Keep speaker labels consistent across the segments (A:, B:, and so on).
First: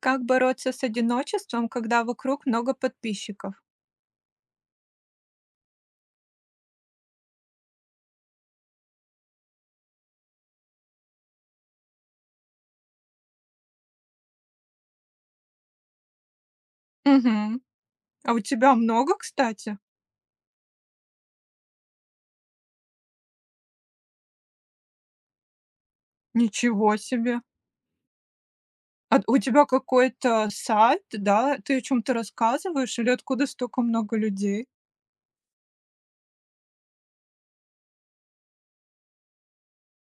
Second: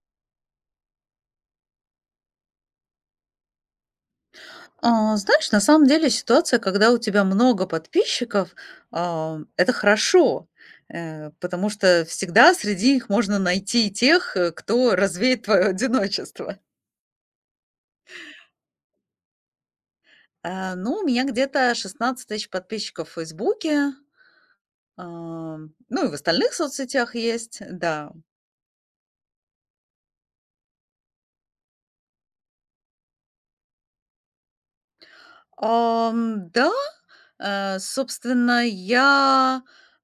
A: Как бороться с одиночеством, когда вокруг много подписчиков?
B: А, знаешь, на самом деле ситуация, когда у тебя много подписчиков, а это хорошо, потому что всегда среди них можно найти тех, кто развеет твое одиночество.
A: Мгм. А у тебя много, кстати?
B: А, ну, у меня где-то 16 000 подписчиков в Фейсбуке, а, ну и в остальных
A: Ничего
B: соцсетях
A: себе!
B: есть, да.
A: А у тебя какой-то сайт, да? Ты о чем то рассказываешь или откуда столько много людей?
B: Да, собственно, я,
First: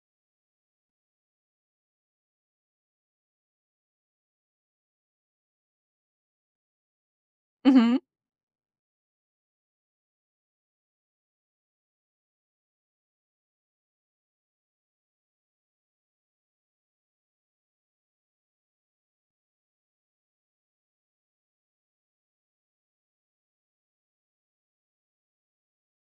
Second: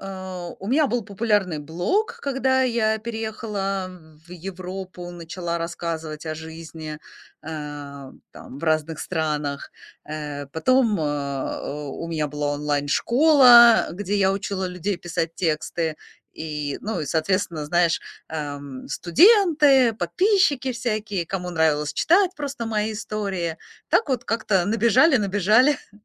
B: у меня был популярный блог, когда я переехала в Европу, начала рассказывать о жизни,
A: Мгм.
B: э, там в разных странах. Потом, у меня была онлайн-школа, где я учила людей писать тексты. И, ну, и, соответственно, знаешь, студенты, подписчики всякие, кому нравилось читать просто мои истории. Так вот как-то набежали, набежали.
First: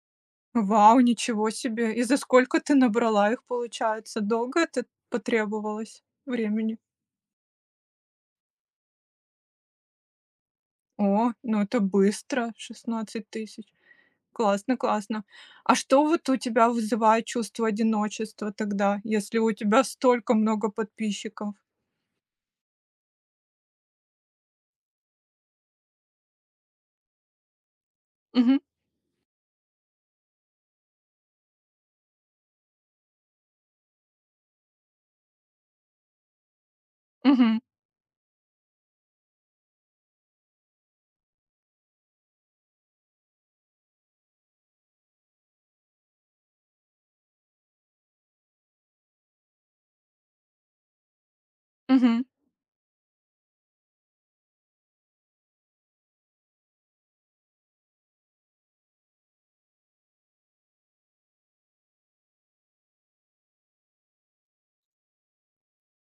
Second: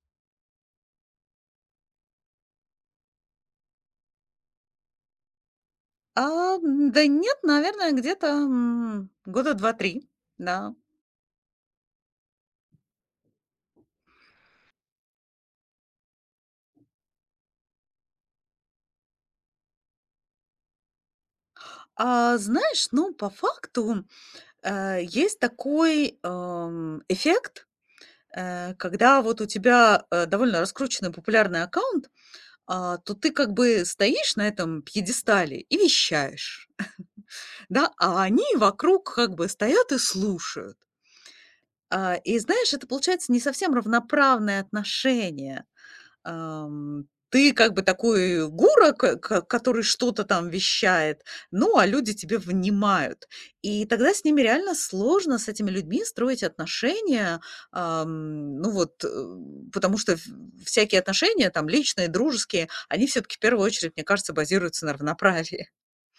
A: Вау, ничего себе! И за сколько ты набрала их, получается? Долго это потребовалось
B: А,
A: времени?
B: да нет, наверное, где-то, года два-три, да.
A: О, ну это быстро, 16 000. Классно, классно. А что вот у тебя вызывает чувство одиночества тогда, если у тебя столько много подписчиков?
B: А, знаешь, ну, по факту, есть такой, эффект,
A: Мгм,
B: когда вот у тебя, довольно раскрученный популярный аккаунт, а, то ты как бы стоишь на этом пьедестале и вещаешь,
A: мгм,
B: да, а они вокруг как бы стоят и слушают. А, и знаешь, это получается не совсем равноправное отношение. Ам, Ты как бы такой гуру, ко ко который что-то там вещает, ну, а люди
A: мгм,
B: тебе внимают. И тогда с ними реально сложно, с этими людьми, строить отношения. Ну вот, потому что в всякие отношения, там, личные, дружеские, они все таки в первую очередь, мне кажется, базируются на равноправии.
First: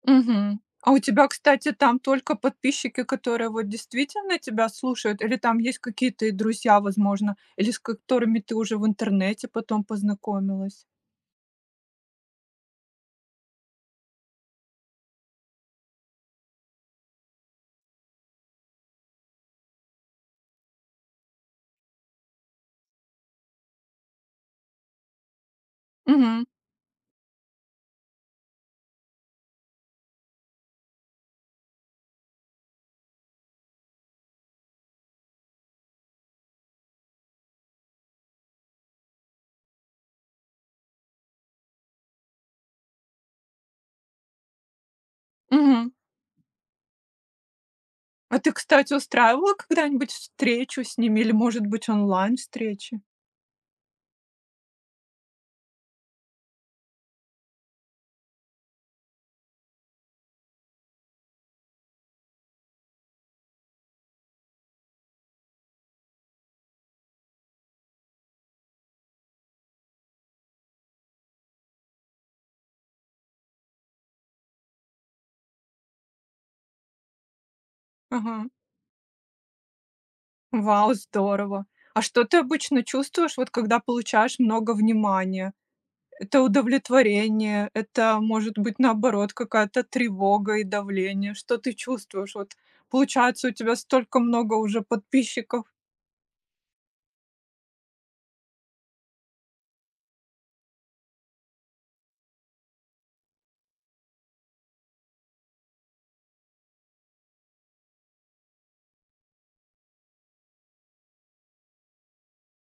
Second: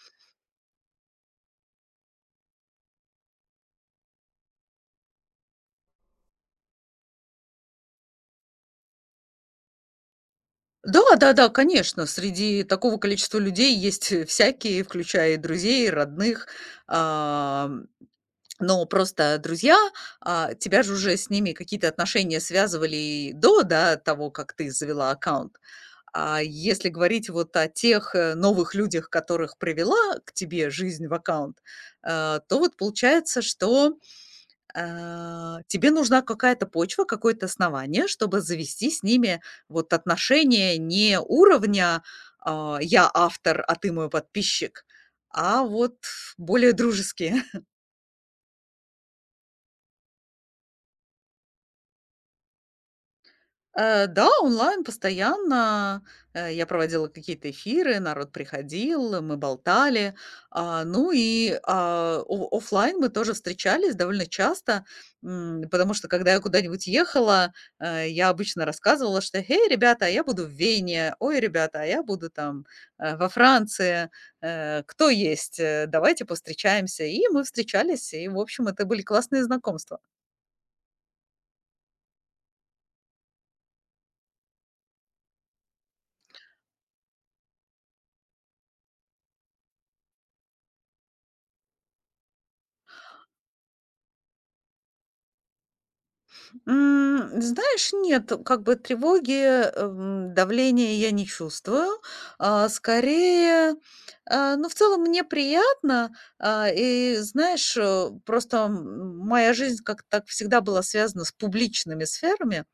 A: мгм. А у тебя, кстати, там только подписчики, которые вот действительно тебя слушают, или там есть какие-то и друзья, возможно, или с которыми ты уже в интернете потом познакомилась?
B: Да-да-да, конечно, среди такого количества людей есть всякие, включая и друзей, и родных. Но просто друзья, а, тебя же уже с ними какие-то отношения связывали и до, да, того, как ты завела аккаунт. А
A: Мгм,
B: если говорить вот о тех новых людях, которых привела к тебе жизнь в аккаунт, то вот получается, что а, тебе нужна какая-то почва, какое-то основание, чтобы завести с ними вот отношения не уровня а, «я автор, а ты мой подписчик», а
A: мгм.
B: вот более дружеские.
A: А ты, кстати, устраивала когда-нибудь встречу с ними или, может быть, онлайн-встречи?
B: Да, онлайн постоянно, я проводила какие-то эфиры, народ приходил, мы болтали. А, ну и, а, о оффлайн мы тоже встречались довольно часто, потому что, когда я куда-нибудь ехала, я обычно рассказывала, что: эй, ребята, а я буду в Вене, ой, ребята, а я буду там, во Франции, кто есть, давайте повстречаемся". И мы встречались, и, в
A: Ага.
B: общем, это были классные знакомства.
A: Вау, здорово. А что ты обычно чувствуешь, вот когда получаешь много внимания? Это удовлетворение, это может быть наоборот какая-то тревога и давление. Что ты чувствуешь? Вот получается у тебя столько много уже подписчиков.
B: Знаешь, нет, как бы тревоги, давления я не чувствую. А, скорее, а, ну, в целом мне приятно. А, и знаешь, просто, моя жизнь как-то так всегда была связана с публичными сферами,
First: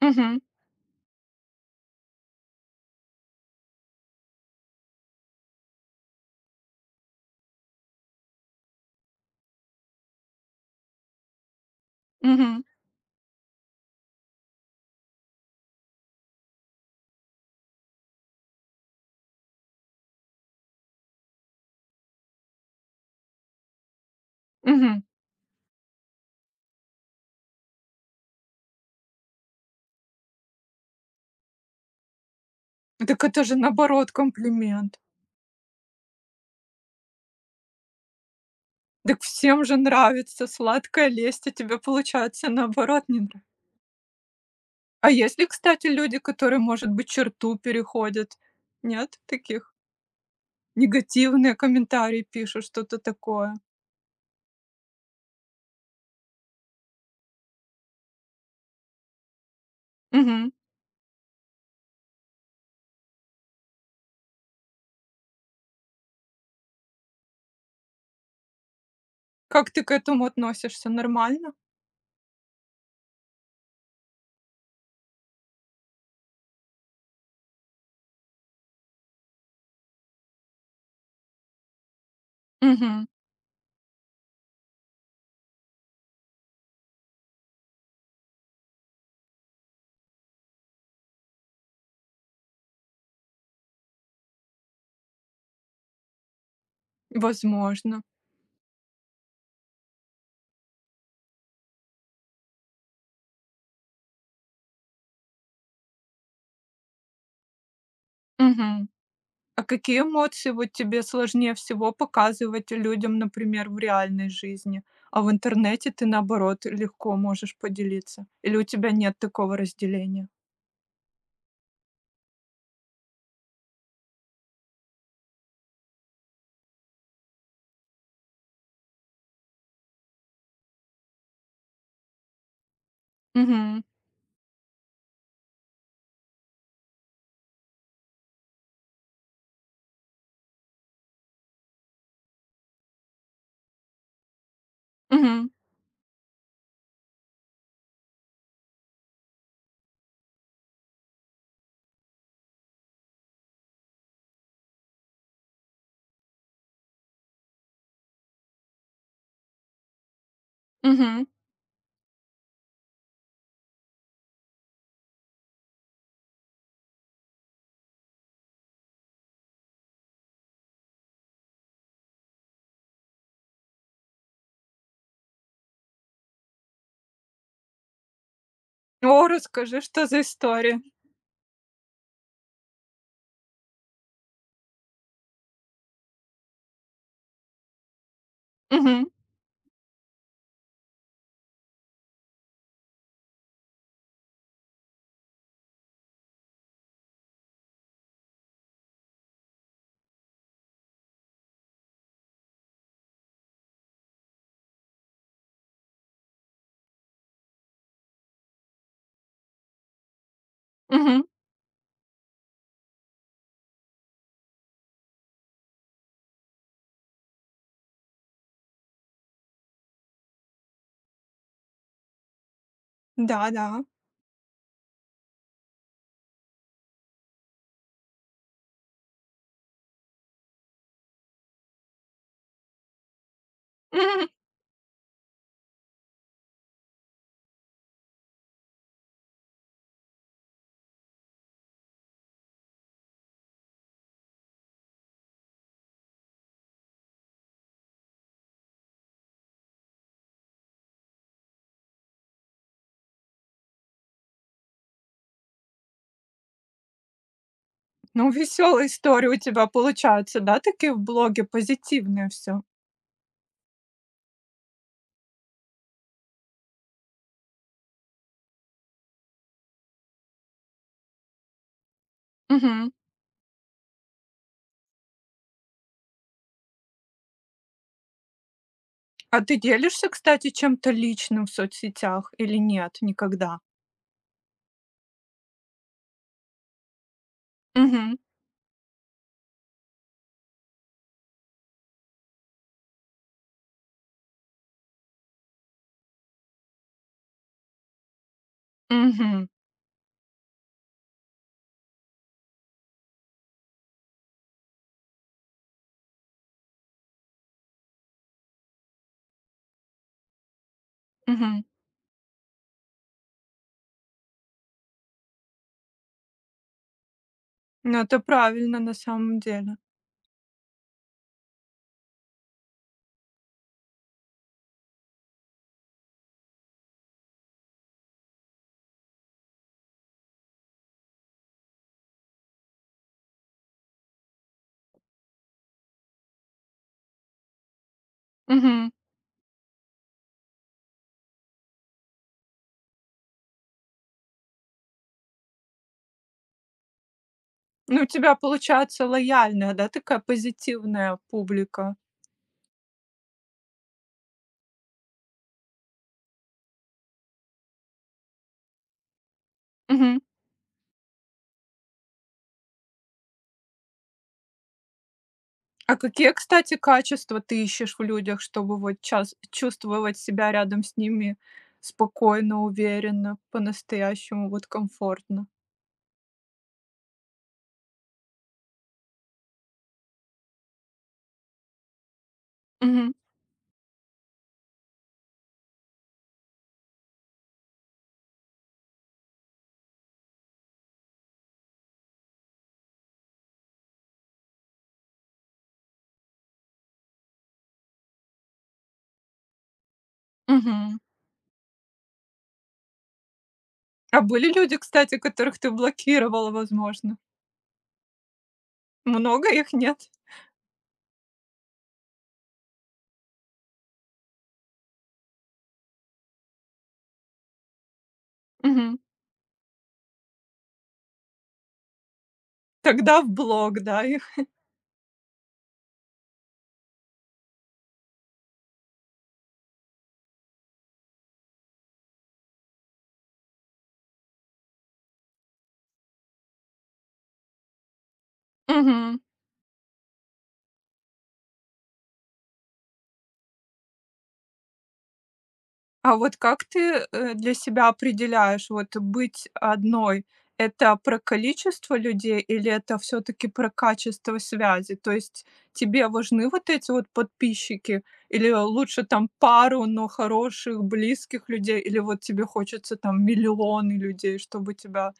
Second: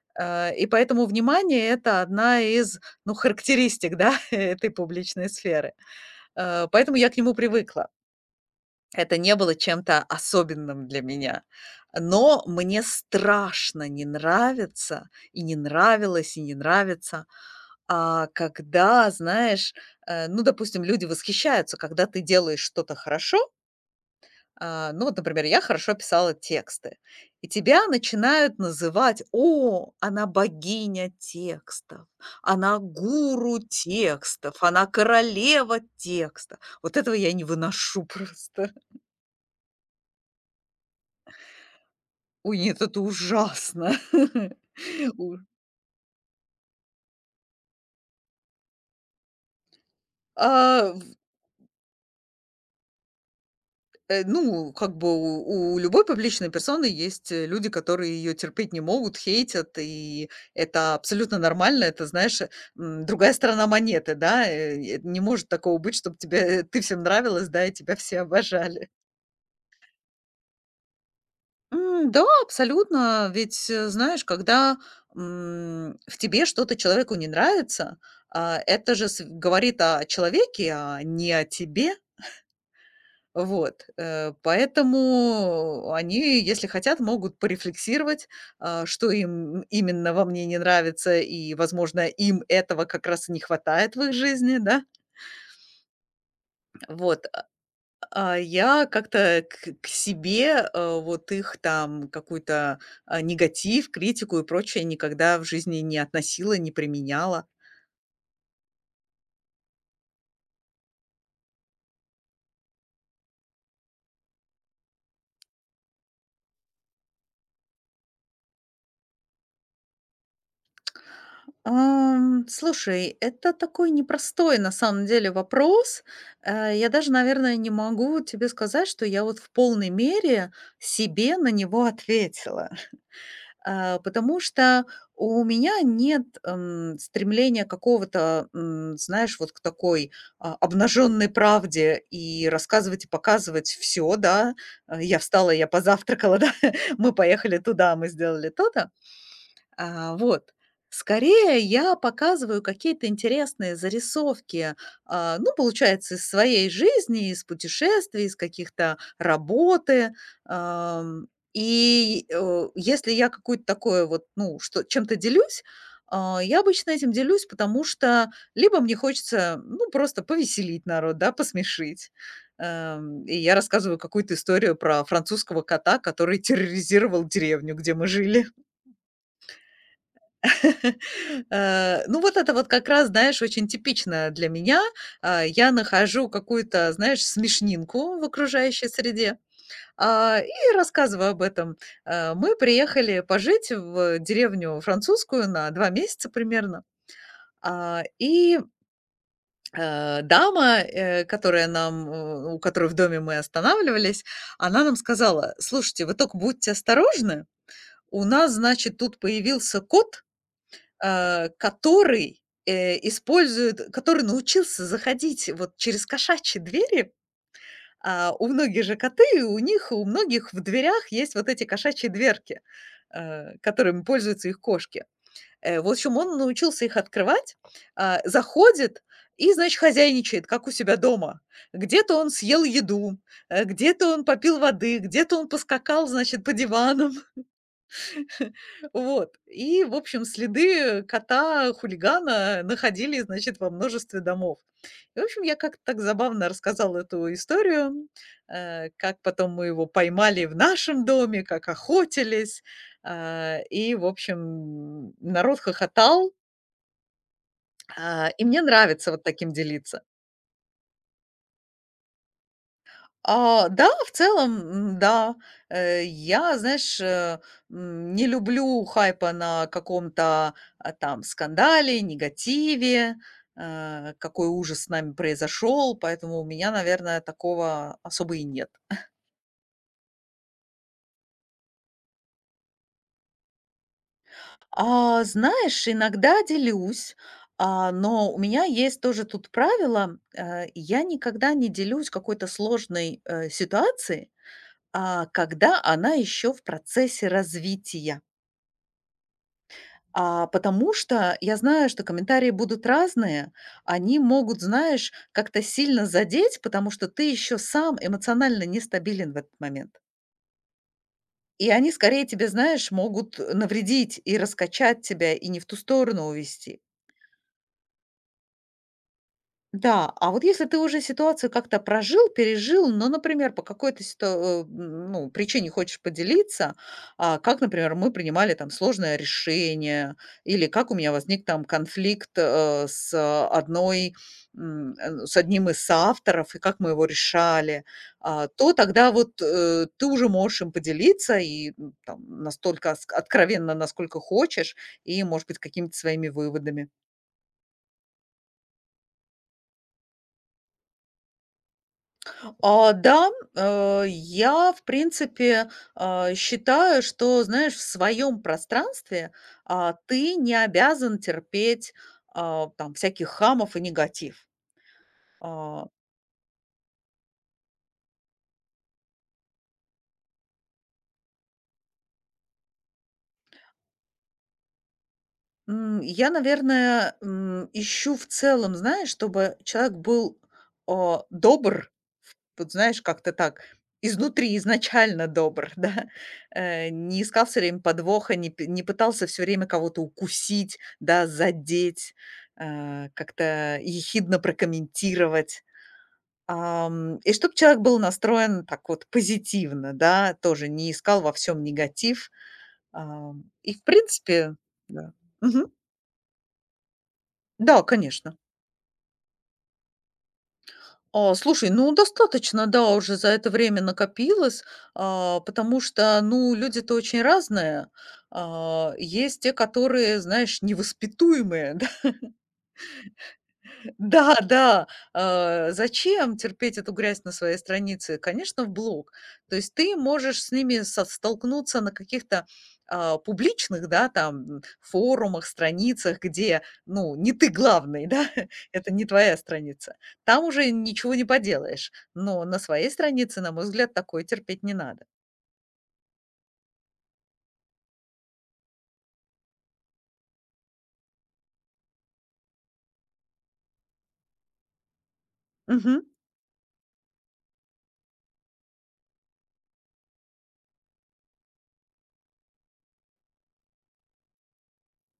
A: Мгм,
B: а, и поэтому внимание — это одна из, ну, характеристик, да, этой публичной сферы. Поэтому я к нему привыкла. Это не было чем-то особенным для меня. Но
A: мгм,
B: мне страшно не нравится, и не нравилось, и не нравится. А когда, знаешь, ну, допустим, люди восхищаются, когда ты делаешь что-то хорошо. А,
A: мгм.
B: ну, вот, например, я хорошо писала тексты. И тебя начинают называть: о, она богиня текстов, она
A: Так это же
B: гуру
A: наоборот
B: текстов, она
A: комплимент.
B: королева текста. Вот этого я не выношу просто.
A: Так всем же нравится сладкая лесть, а тебе получается
B: Ой, нет, это
A: наоборот не нравится.
B: ужасно.
A: А
B: У
A: есть ли, кстати, люди, которые, может быть, черту переходят? Нет таких?
B: а, в
A: Негативные комментарии пишут, что-то такое.
B: э, Ну, как бы у любой публичной персоны есть, люди, которые ее терпеть не могут, хейтят, и
A: Мгм.
B: это абсолютно нормально. Это, знаешь, другая сторона монеты, да. Не может такого быть, чтобы тебе ты всем нравилась, да, и тебя все обожали.
A: Как ты к этому относишься? Нормально?
B: Да, абсолютно. Ведь, знаешь, когда, в тебе что-то человеку не нравится, а, это же св говорит о человеке, а не о тебе.
A: Мгм.
B: Вот, поэтому они, если хотят, могут порефлексировать, а, что им именно во мне не нравится, и, возможно, им этого как раз и не хватает в их жизни, да. Вот, а
A: Возможно.
B: а я как-то к себе, вот их там какую-то, а, негатив, критику и прочее никогда в жизни не относила, не применяла.
A: Мгм. А какие эмоции вот тебе сложнее всего показывать людям, например, в реальной жизни? А в интернете ты, наоборот, легко можешь поделиться? Или у тебя нет такого разделения?
B: Слушай, это такой непростой на самом деле вопрос. Я даже, наверное, не могу тебе сказать, что я вот в полной мере себе на него ответила.
A: Мгм.
B: А, потому что у меня нет, стремления какого-то, знаешь, вот к такой, а, обнаженной правде и рассказывать и показывать все, да. Я
A: Мгм.
B: встала, я позавтракала, да, мы поехали туда, мы сделали то-то. А, вот. Скорее я показываю какие-то интересные зарисовки, а, ну, получается, из своей жизни, из путешествий, из каких-то работы.
A: Мгм.
B: Ам, и если я какую-то такое вот, ну, что чем-то делюсь, а, я обычно этим делюсь, потому что либо мне хочется, ну, просто повеселить народ, да, посмешить. И я рассказываю какую-то историю про французского кота, который терроризировал деревню, где мы жили.
A: О, расскажи, что за история?
B: Ну, вот это вот как раз, знаешь, очень типично для меня. А, я нахожу какую-то, знаешь, смешнинку в окружающей
A: Мгм.
B: среде, а, и рассказываю об этом. Мы приехали пожить в деревню французскую на 2 месяца примерно. А, и, дама, которая нам, у которой в доме мы останавливались, она нам сказала: "Слушайте, вы только будьте осторожны. У нас, значит, тут появился кот",
A: Мгм.
B: который, э, использует который научился заходить вот через кошачьи двери. А, у многих же коты, у них, у многих в дверях есть вот эти кошачьи дверки,
A: Да, да.
B: которыми пользуются их кошки. В общем, он научился их открывать, а, заходит и, значит, хозяйничает, как у себя дома. Где-то он съел еду, где-то он попил воды, где-то он поскакал, значит, по дивану. Вот. И, в общем, следы кота-хулигана находили, значит, во множестве домов. И, в общем, я как-то так забавно рассказала эту историю, как потом мы его поймали в нашем доме, как охотились. И, в общем, народ хохотал.
A: Ну,
B: И мне
A: веселая
B: нравится вот
A: история у
B: таким
A: тебя
B: делиться.
A: получается, да, такие в блоге, позитивное все.
B: А, да, в целом, да. Я, знаешь, не люблю хайпа на каком-то, а, там скандале,
A: Мгм.
B: негативе, какой ужас с нами произошел, поэтому у меня, наверное, такого особо и нет.
A: А ты делишься, кстати, чем-то личным в соцсетях или нет никогда?
B: А, знаешь, иногда делюсь, а,
A: Мгм,
B: но у меня есть тоже тут правило, я никогда не делюсь какой-то сложной, ситуацией, а, когда она еще в процессе развития.
A: мгм,
B: А, потому что я знаю, что комментарии будут разные. Они могут, знаешь, как-то сильно задеть, потому что ты еще сам эмоционально нестабилен в этот момент.
A: мгм.
B: И они скорее тебе, знаешь, могут навредить и раскачать тебя, и не в ту сторону увести.
A: Ну, это правильно на самом деле.
B: Да, а вот если ты уже ситуацию как-то прожил, пережил, но, например, по какой-то ну, причине хочешь поделиться, а, как, например, мы принимали там сложное решение, или как у меня возник там конфликт, с одной, ну, с одним из соавторов, и как мы его решали, а, то
A: Мгм.
B: тогда вот, ты уже можешь им поделиться и, там, настолько оск откровенно, насколько хочешь, и, может быть, какими-то своими выводами.
A: Ну, у тебя получается лояльная, да, такая позитивная публика.
B: А, да, я, в принципе, а, считаю, что, знаешь, в своем пространстве, а,
A: Мгм.
B: ты не обязан терпеть, а, там, всяких хамов и негатив. А
A: А какие, кстати, качества ты ищешь в людях, чтобы вот час чувствовать себя рядом с ними спокойно, уверенно, по-настоящему вот комфортно?
B: я, наверное, ищу в целом, знаешь, чтобы человек был, а, добр, ф вот знаешь,
A: Мгм,
B: как-то так, изнутри, изначально добр, да. Не искал все время подвоха, не пытался все время кого-то укусить, да, задеть, как-то ехидно прокомментировать. И чтобы человек был настроен так вот позитивно, да, тоже не
A: мгм.
B: искал во всем негатив. И в
A: А были
B: принципе,
A: люди,
B: да.
A: кстати, которых ты
B: Мгм.
A: блокировала, возможно?
B: Да, конечно.
A: Много их, нет?
B: А, слушай, ну достаточно, да, уже за это время накопилось, а, потому что, ну, люди-то очень разные. А,
A: Мгм.
B: есть те, которые, знаешь, невоспитуемые.
A: Тогда в блог, да, их.
B: Да, да, зачем терпеть эту грязь на своей странице? Конечно, в блог. То есть ты можешь с ними со столкнуться на каких-то, а, публичных, да, там, форумах, страницах, где, ну, не ты главный, да, это не
A: Мгм.
B: твоя страница. Там уже ничего не поделаешь. Но на своей странице, на мой взгляд, такое терпеть не надо.
A: А вот как ты, для себя определяешь, вот быть одной — это про количество людей или это все таки про качество связи? То есть
B: Мгм,
A: тебе важны вот эти вот подписчики или лучше там пару, но хороших, близких людей, или вот тебе хочется там миллионы людей, чтобы тебя,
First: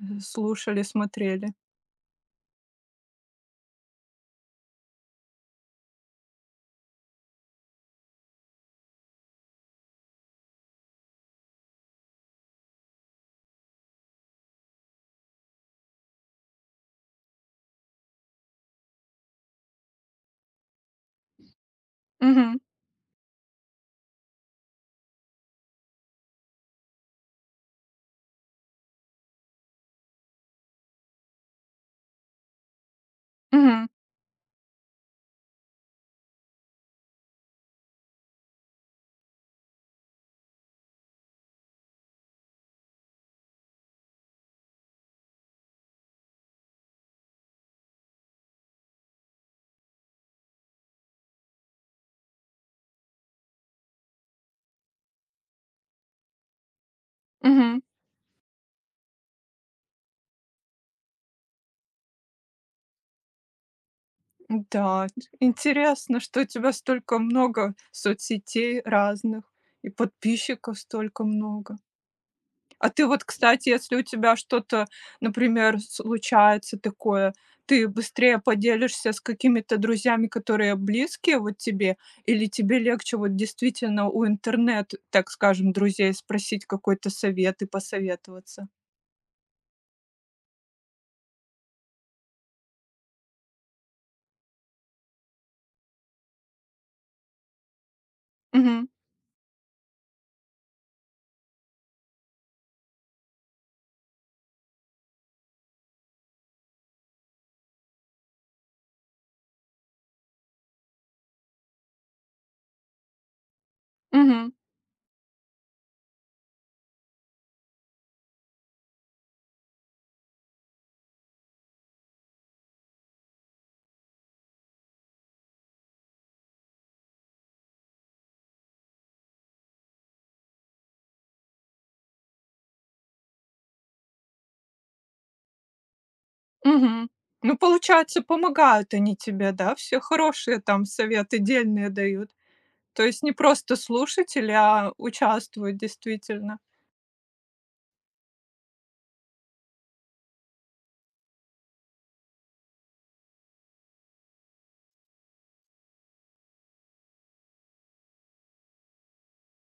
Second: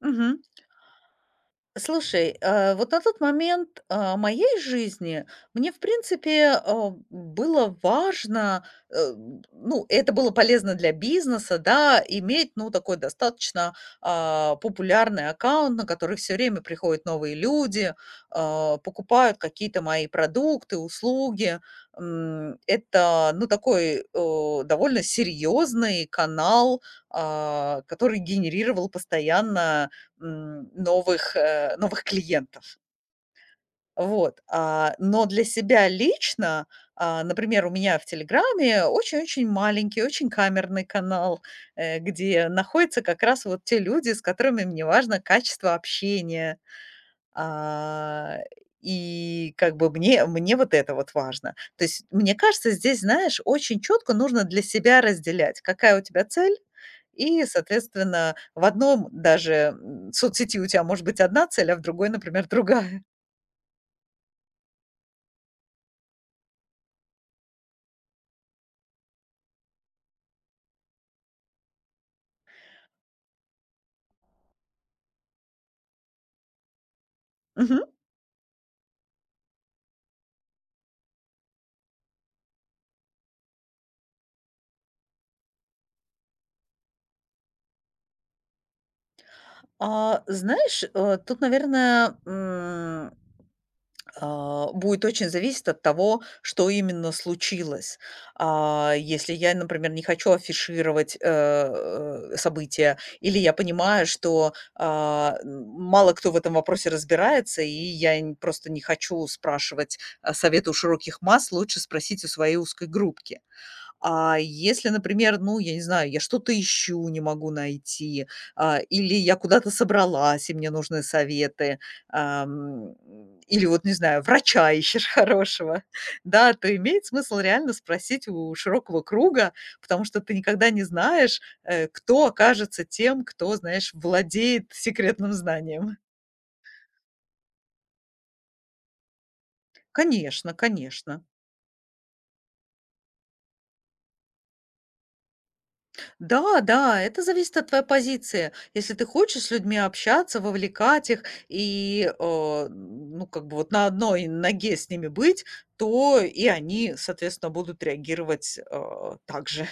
B: мгм.
A: слушали, смотрели?
B: Слушай, вот на тот момент, а, моей жизни мне, в принципе, а, было важно, э, ну, это было полезно для бизнеса, да, иметь, ну, такой достаточно, а, популярный аккаунт, на который все время приходят новые люди, а, покупают какие-то мои продукты, услуги.
A: Мгм.
B: Это, ну, такой, довольно серьезный канал, а, который генерировал постоянно новых клиентов.
A: Мгм.
B: Вот. А, но для себя лично, а, например, у меня в Телеграме очень-очень маленький, очень камерный канал, где находятся как раз вот те люди, с которыми мне важно качество общения, а, и как бы мне вот это вот важно. То есть, мне кажется, здесь, знаешь, очень четко нужно для себя разделять, какая у тебя цель. И,
A: Мгм.
B: соответственно, в одном даже, соцсети у тебя может быть одна цель, а в другой, например, другая.
A: Да, интересно, что у тебя столько много соцсетей разных и подписчиков столько много. А ты вот, кстати, если у тебя что-то, например, случается такое,
B: Мгм.
A: ты быстрее поделишься с какими-то друзьями, которые близкие вот тебе, или тебе легче вот действительно у интернет, так скажем, друзей спросить какой-то совет и посоветоваться?
B: А, знаешь, тут, наверное, а, будет очень зависеть от того, что именно случилось.
A: Мгм.
B: А, если я, например, не хочу афишировать, события, или я понимаю, что, а, мало кто в этом вопросе разбирается, и я н просто не хочу спрашивать, а, совета у широких масс, лучше спросить у своей узкой группки. А
A: Мгм.
B: если, например, ну, я не знаю, я что-то ищу, не могу найти, а, или я куда-то собралась, и мне нужны советы, ам, или вот, не знаю, врача ищешь хорошего, да, то имеет смысл реально спросить у широкого круга, потому что ты никогда не знаешь, кто окажется тем, кто, знаешь, владеет секретным знанием.
A: Мгм. Ну, получается, помогают они тебе, да? Все
B: Конечно,
A: хорошие там
B: конечно.
A: советы дельные дают. То есть не просто слушатели, а участвуют действительно.
B: Да, да, это зависит от твоей позиции. Если ты хочешь с людьми общаться, вовлекать их и, ну, как бы вот на одной ноге с ними быть, то и они, соответственно, будут реагировать, так же.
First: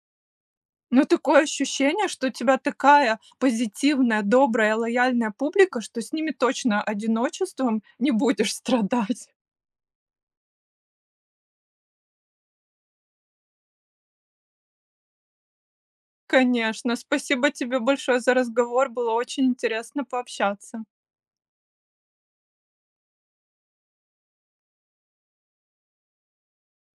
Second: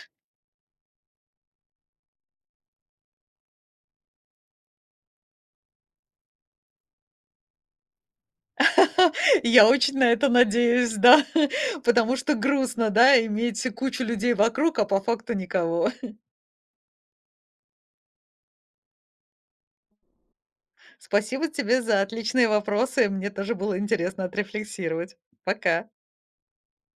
A: Но такое ощущение, что у тебя такая позитивная, добрая, лояльная публика, что с ними точно одиночеством не будешь страдать.
B: Я очень на это надеюсь, да, потому что грустно, да, иметь кучу людей вокруг, а по факту никого.
A: Конечно. Спасибо тебе большое за разговор. Было очень интересно пообщаться.
B: Спасибо тебе за отличные вопросы. Мне тоже было интересно отрефлексировать. Пока.